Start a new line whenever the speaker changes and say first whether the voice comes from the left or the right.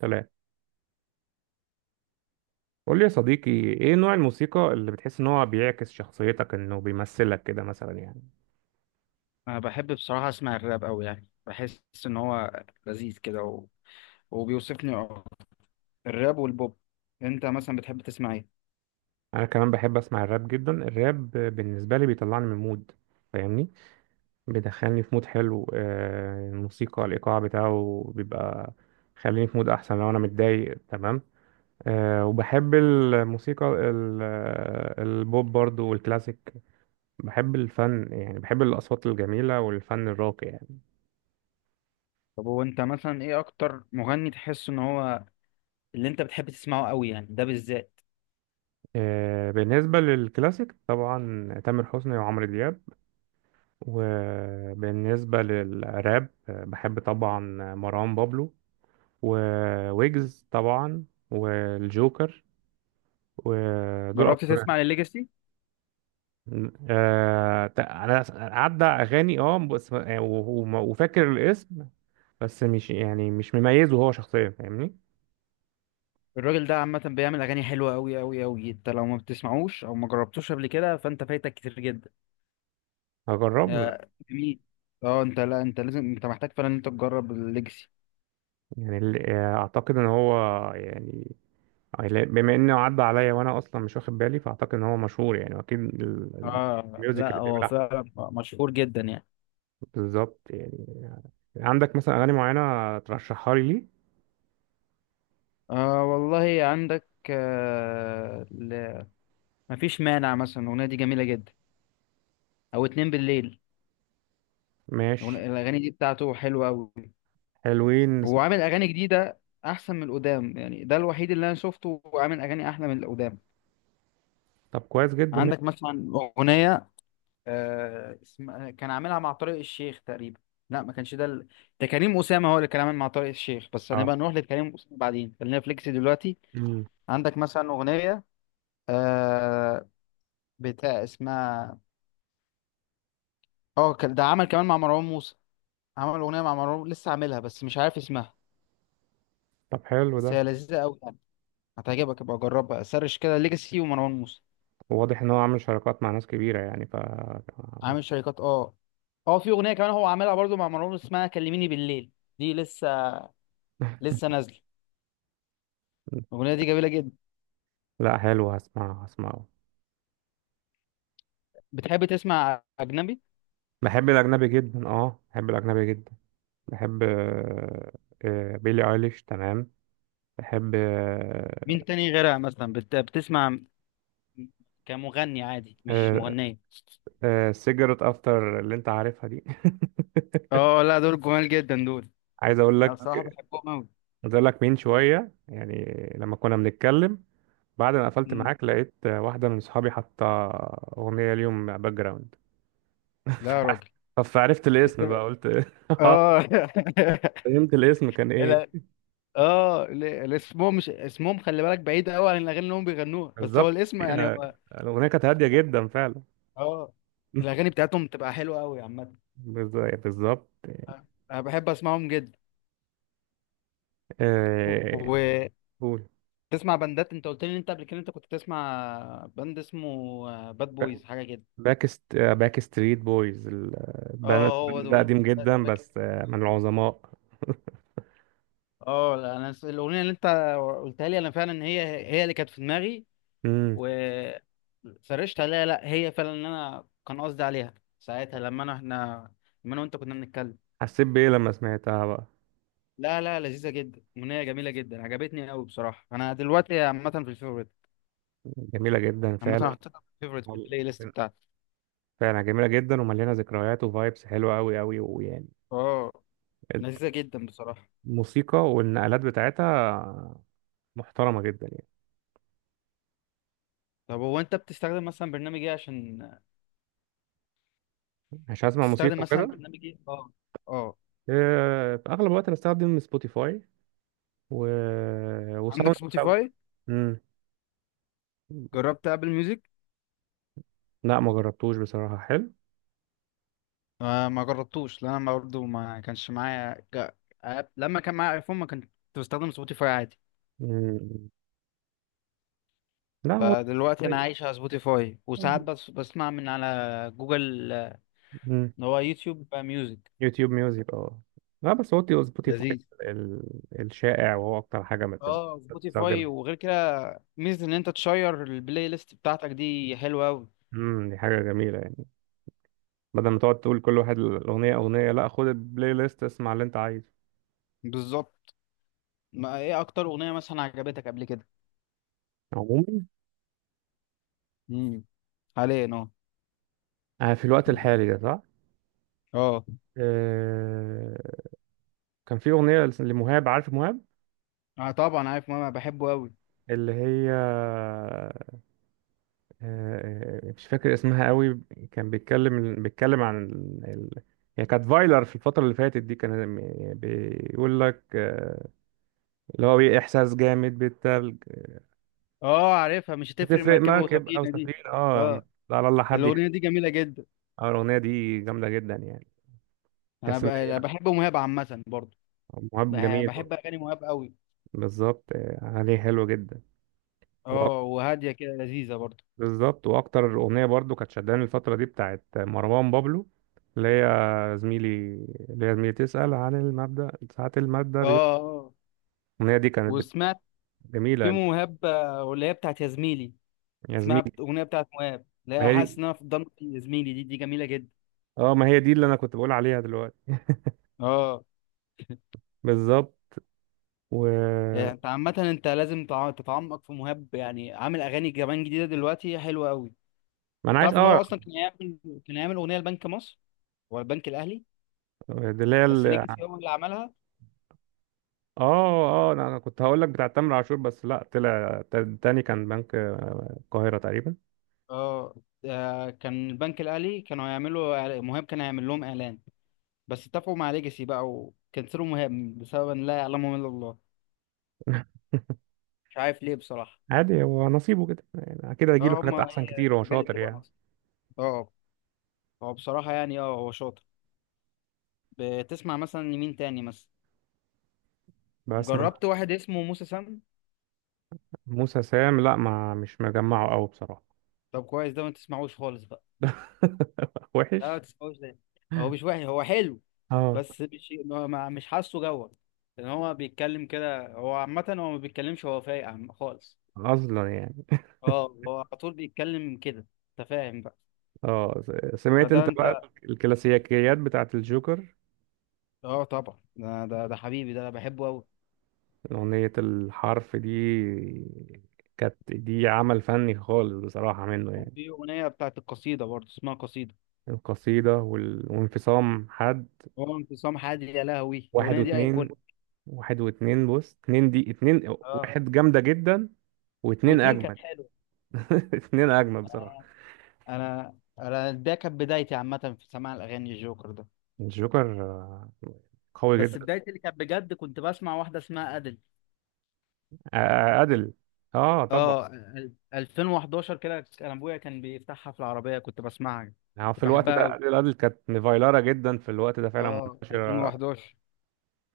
right: سلام. قول لي يا صديقي، ايه نوع الموسيقى اللي بتحس ان هو بيعكس شخصيتك، انه بيمثلك كده مثلا يعني؟
left: انا بحب بصراحه اسمع الراب قوي يعني بحس ان هو لذيذ كده و... وبيوصفني أكتر. الراب والبوب. انت مثلا بتحب تسمع ايه؟
right: انا كمان بحب اسمع الراب جدا. الراب بالنسبه لي بيطلعني من مود، فاهمني، بيدخلني في مود حلو. الموسيقى الايقاع بتاعه بيبقى خليني في مود احسن لو انا متضايق، تمام. وبحب الموسيقى البوب برضو والكلاسيك. بحب الفن يعني، بحب الاصوات الجميله والفن الراقي يعني.
left: طب هو انت مثلا ايه اكتر مغني تحس ان هو اللي انت بتحب تسمعه قوي يعني ده بالذات؟
right: بالنسبة للكلاسيك طبعا تامر حسني وعمرو دياب، وبالنسبة للراب، بحب طبعا مروان بابلو وويجز طبعا، والجوكر، ودول
left: جربت
right: أكتر.
left: تسمع لليجاسي؟
right: أنا عدى أغاني بس يعني وفاكر الاسم، بس مش يعني مش مميزه هو شخصيا، فاهمني.
left: الراجل ده عامه بيعمل اغاني حلوه قوي قوي قوي، انت لو ما بتسمعوش او ما جربتوش قبل كده فانت فايتك كتير جدا.
right: هجربه، لا.
left: آه، جميل. اه انت، لا انت لازم، انت محتاج فعلا ان انت تجرب الليجاسي.
right: يعني أعتقد إن هو يعني، يعني لا، بما انه عدى عليا وانا اصلا مش واخد بالي، فاعتقد ان هو مشهور يعني، واكيد
left: اه
right: الميوزك
left: لا،
right: اللي
left: هو
right: بيعملها.
left: فعلا مشهور جدا يعني.
right: بالظبط يعني. عندك مثلا اغاني معينه ترشحها لي ليه؟
left: آه والله عندك، مفيش مانع مثلا، الأغنية دي جميلة جدا، أو اتنين بالليل.
right: ماشي.
left: الأغاني دي بتاعته حلوة أوي.
right: حلوين نسمع.
left: وعامل أغاني جديدة أحسن من القدام، يعني ده الوحيد اللي أنا شفته وعامل أغاني أحلى من القدام.
right: طب كويس جدا ماشي.
left: عندك مثلا أغنية، كان عاملها مع طارق الشيخ تقريبا. لا، ما كانش ده ده كريم أسامة هو اللي كان عامل مع طارق الشيخ، بس
right: اه.
left: هنبقى نروح لكريم أسامة بعدين، خلينا فليكس دلوقتي.
right: مم.
left: عندك مثلا أغنية، آه بتاع اسمها، اه كان ده عمل كمان مع مروان موسى. عمل اغنيه مع مروان لسه عاملها بس مش عارف اسمها.
right: طب حلو
left: بس هي
right: ده.
left: لذيذه قوي يعني، هتعجبك، ابقى جربها، سرش كده ليجاسي ومروان موسى.
right: واضح ان هو عامل شراكات مع ناس كبيره يعني، ف...
left: عامل شركات، اه. اه، في اغنيه كمان هو عاملها برضو مع مروان موسى اسمها كلميني بالليل. دي لسه لسه نازله، الاغنيه دي جميله جدا.
right: لا، حلو، هسمعه هسمعه.
left: بتحب تسمع اجنبي؟
right: بحب الأجنبي جدا، اه، بحب الأجنبي جدا. بحب، بيلي ايليش، تمام. بحب،
left: مين تاني غيرها مثلا بتسمع؟ كمغني عادي مش
right: آه،
left: مغنيه.
right: سيجرت افتر اللي انت عارفها دي.
left: اه لا، دول جمال جدا دول،
right: عايز اقول
left: انا
right: لك
left: بصراحه بحبهم قوي.
right: عايز اقول لك من شويه يعني، لما كنا بنتكلم، بعد ما قفلت معاك لقيت واحده من صحابي حاطه اغنيه اليوم باك جراوند.
left: لا يا راجل،
right: فعرفت الاسم
left: إنت-
right: بقى، قلت... اه.
left: اه.
right: فهمت الاسم كان ايه؟
left: اه اسمهم، مش اسمهم، خلي بالك بعيد قوي عن الاغاني اللي هم بيغنوها بس هو
right: بالظبط.
left: الاسم يعني
right: آه،
left: هو.
right: الاغنيه كانت هاديه جدا فعلا.
left: اه، الاغاني بتاعتهم بتبقى حلوه قوي عامه،
right: بالظبط.
left: انا بحب اسمعهم جدا.
right: آه،
left: وتسمع
right: قول.
left: بندات؟ انت قلت لي ان انت قبل كده انت كنت تسمع بند اسمه باد بويز حاجه كده.
right: باك ستريت بويز. الباند
left: اه هو
right: ده
left: دول.
right: قديم جدا،
left: بك-
right: بس من العظماء.
left: اه لا، الاغنيه اللي انت قلتها لي انا فعلا، هي اللي كانت في دماغي وسرشت عليها، لا هي فعلا اللي انا كان قصدي عليها ساعتها، لما انا، احنا، لما انا وانت كنا بنتكلم.
right: حسيت بإيه لما سمعتها بقى؟
left: لا لا، لذيذه جدا، اغنيه جميله جدا، عجبتني قوي بصراحه، انا دلوقتي عامه في الفيفوريت.
right: جميلة جدا
left: عامه
right: فعلا.
left: حطيتها في الفيفوريت في البلاي ليست بتاعتي.
right: فعلا جميلة جدا، ومليانة ذكريات وفايبس حلوة أوي أوي، ويعني...
left: اه، لذيذه جدا بصراحه.
right: الموسيقى والنقلات بتاعتها محترمة جدا يعني.
left: طب هو انت بتستخدم مثلا برنامج ايه عشان
right: مش هسمع
left: تستخدم
right: موسيقى
left: مثلا
right: وكده.
left: برنامج ايه اه اه،
right: في أغلب الوقت بستخدم سبوتيفاي و...
left: عندك
right: وساوند كلاود.
left: سبوتيفاي؟
right: مم.
left: جربت ابل ميوزك؟
right: لا، ما جربتوش بصراحة. حلو.
left: آه ما جربتوش، لان انا برضه ما كانش معايا لما كان معايا ايفون ما كنت بستخدم سبوتيفاي عادي.
right: مم. لا هو...
left: فدلوقتي انا عايش على سبوتيفاي، وساعات بس بسمع من على جوجل،
right: مم.
left: اللي هو يوتيوب ميوزك.
right: يوتيوب ميوزك، اه. لا بس هو سبوتيفاي
left: لذيذ.
right: الشائع، وهو اكتر حاجه
left: اه سبوتيفاي،
right: بتستخدمها.
left: وغير كده ميزة ان انت تشير البلاي ليست بتاعتك دي حلوة اوي،
right: دي حاجه جميله يعني، بدل ما تقعد تقول كل واحد الاغنيه اغنيه، لا، خد البلاي ليست، اسمع اللي انت عايزه.
left: بالظبط. ما ايه اكتر اغنية مثلا عجبتك قبل كده؟
right: عموما،
left: امم حاليا، اه.
right: في الوقت الحالي ده، صح.
left: اه،
right: آه، كان في اغنيه لمهاب. عارف مهاب؟
left: آه طبعا عارف ماما، بحبه اوي.
right: اللي هي، مش فاكر اسمها قوي. كان بيتكلم عن هي كانت فايلر في الفتره اللي فاتت دي. كان بيقول لك، اللي هو بيه احساس جامد بالتلج.
left: اه عارفها، مش هتفرق،
right: هتفرق
left: مركبة
right: مركب او
left: وسفينة دي.
right: سفينه،
left: اه
right: اه. لا، على الله حد يحب.
left: الاغنية دي جميلة جدا.
right: الاغنيه دي جامده جدا يعني، تحس ان هي...
left: أنا بحب مهاب عامة برضه.
right: مهاب جميل
left: بحب
right: برضه.
left: اغاني مهاب اوي.
right: بالظبط. عليه حلو جدا. وأك-
left: اه وهادية كده، لذيذة برضه.
right: بالظبط. واكتر اغنيه برضو كانت شداني الفتره دي بتاعت مروان بابلو، اللي هي زميلي اللي هي زميلي تسأل عن المبدأ ساعة المادة
left: اه اه،
right: الأغنية دي كانت
left: وسمعت في
right: جميلة.
left: مهاب، واللي هي بتاعت يا زميلي،
right: يا
left: اسمها
right: زميلي.
left: اغنيه بتاعت مواب،
right: ما
left: لا
right: هي
left: حاسس
right: دي.
left: ان انا في ضمن، يا زميلي، دي جميله جدا.
right: اه، ما هي دي اللي أنا كنت بقول عليها دلوقتي.
left: اه،
right: بالظبط. و...
left: يعني انت عامه انت لازم تتعمق في مهاب، يعني عامل اغاني كمان جديده دلوقتي حلوه قوي.
right: ما أنا عايز،
left: تعرف ان
right: اه.
left: هو اصلا كان يعمل اغنيه لبنك مصر والبنك الاهلي،
right: دي اللي
left: بس
right: هي...
left: ليجاسي هو اللي عملها.
right: اه، اه، أنا كنت هقول لك بتاع تامر عاشور، بس لا، طلع تاني كان بنك القاهرة تقريبا.
left: اه، كان البنك الاهلي كانوا هيعملوا مهاب كان هيعمل لهم اعلان، بس اتفقوا مع ليجاسي بقى وكنسلوا مهاب، بسبب ان لا يعلمهم الا الله، مش عارف ليه بصراحه.
right: عادي، هو نصيبه كده يعني، اكيد هيجيله
left: اه
right: حاجات
left: هما،
right: احسن
left: هي
right: كتير، هو
left: الحاجات دي
right: شاطر
left: بتبقى
right: يعني.
left: ناقصه. اه هو بصراحه يعني اه هو شاطر. بتسمع مثلا لمين تاني مثلا؟
right: بس مع...
left: جربت واحد اسمه موسى سام؟
right: موسى سام، لا، ما مش مجمعه قوي بصراحة.
left: طب كويس، ده ما تسمعوش خالص بقى. لا ما
right: وحش.
left: تسمعوش ده، هو مش وحش هو حلو،
right: اه.
left: بس مش مش حاسه جوه. لان هو بيتكلم كده، هو عامة هو ما بيتكلمش، هو فايق خالص.
right: اصلا يعني.
left: اه هو على طول بيتكلم كده، انت فاهم بقى؟
right: اه، سمعت
left: فده
right: انت بقى
left: انت.
right: الكلاسيكيات بتاعت الجوكر؟
left: اه طبعا، ده حبيبي ده، انا بحبه قوي.
right: اغنية الحرف دي، كانت دي عمل فني خالص بصراحة منه يعني.
left: وفي اغنية بتاعت القصيدة برضه اسمها قصيدة.
right: القصيدة وانفصام حد.
left: هو انفصام حاد، يا لهوي
right: واحد
left: الاغنية دي
right: واتنين.
left: ايقونة.
right: واحد واتنين، بص، اتنين دي، اتنين
left: اه،
right: واحد جامدة جدا. واتنين
left: واتنين كانت
right: أجمل.
left: حلوة.
right: اتنين أجمل بصراحة.
left: آه. انا ده كانت بدايتي عامه في سماع الاغاني، الجوكر ده.
right: الجوكر، قوي
left: بس
right: جدا.
left: بدايتي اللي كانت بجد كنت بسمع واحده اسمها ادل.
right: أدل، اه، طبعا.
left: اه 2011 كده، كان ابويا كان بيفتحها في العربيه كنت بسمعها،
right: يعني في
left: كنت
right: الوقت
left: بحبها
right: ده
left: قوي.
right: أدل كانت مفايلارة جدا، في الوقت ده فعلا
left: اه
right: منتشرة،
left: 2011.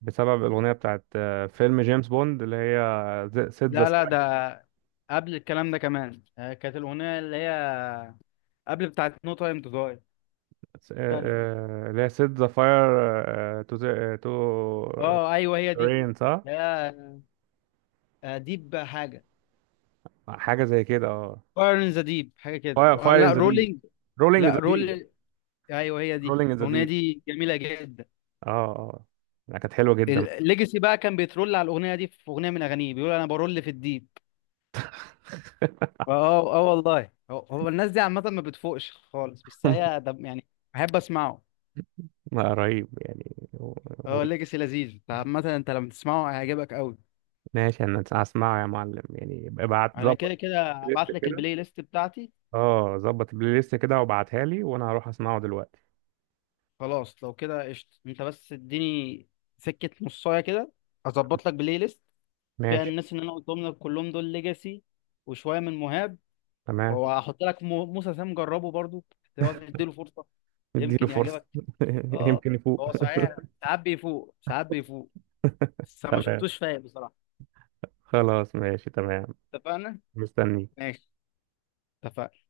right: بسبب الأغنية بتاعت فيلم جيمس بوند، اللي هي سيت ذا
left: لا لا،
right: ساير،
left: ده قبل الكلام ده كمان، كانت الاغنيه اللي هي قبل بتاعت نو تايم تو داي، تاني.
right: اللي هي سيت ذا فاير تو
left: اه ايوه هي دي.
right: رين، صح؟
left: لا ديب حاجه،
right: حاجة زي كده.
left: فاير ان ذا ديب حاجه كده،
right: اه، فاير ان
left: لا
right: ذا ديب،
left: رولينج.
right: رولينج
left: لا
right: ذا ديب.
left: رول، ايوه هي دي،
right: رولينج ذا
left: الاغنيه
right: ديب،
left: دي جميله جدا.
right: اه، اه. لا، كانت حلوة جدا.
left: الليجاسي بقى كان بيترول على الاغنيه دي، في اغنيه من اغانيه بيقول انا برول في الديب. اه اه، والله، هو الناس دي عامه ما بتفوقش خالص، بس هي ده يعني. بحب اسمعه.
right: لا، رهيب يعني
left: اه
right: و-
left: الليجاسي لذيذ، انت عامه انت لما تسمعه هيعجبك قوي.
right: ماشي، انا هسمعه يا معلم يعني، ابعت
left: على
right: ظبط
left: كده كده
right: البلاي ليست
left: ابعت لك
right: كده.
left: البلاي ليست بتاعتي.
right: اه، ظبط البلاي ليست كده وابعتها لي وانا هروح اسمعه دلوقتي.
left: خلاص، لو كده قشطه، انت بس اديني سكه نصايه كده، اظبط لك بلاي ليست فيها
right: ماشي.
left: الناس اللي انا قلتهم لك كلهم، دول ليجاسي وشويه من مهاب.
right: تمام.
left: وهحط لك موسى سام، جربه برضو، تقعد تديله فرصه،
right: اديله
left: يمكن
right: فرصة.
left: يعجبك. اه
right: يمكن يفوق.
left: هو صحيح ساعات بيفوق ساعات بيفوق، بس انا ما
right: تمام.
left: شفتوش فايق بصراحه.
right: خلاص، ماشي، تمام.
left: اتفقنا.
right: مستني.
left: ماشي. اتفقنا.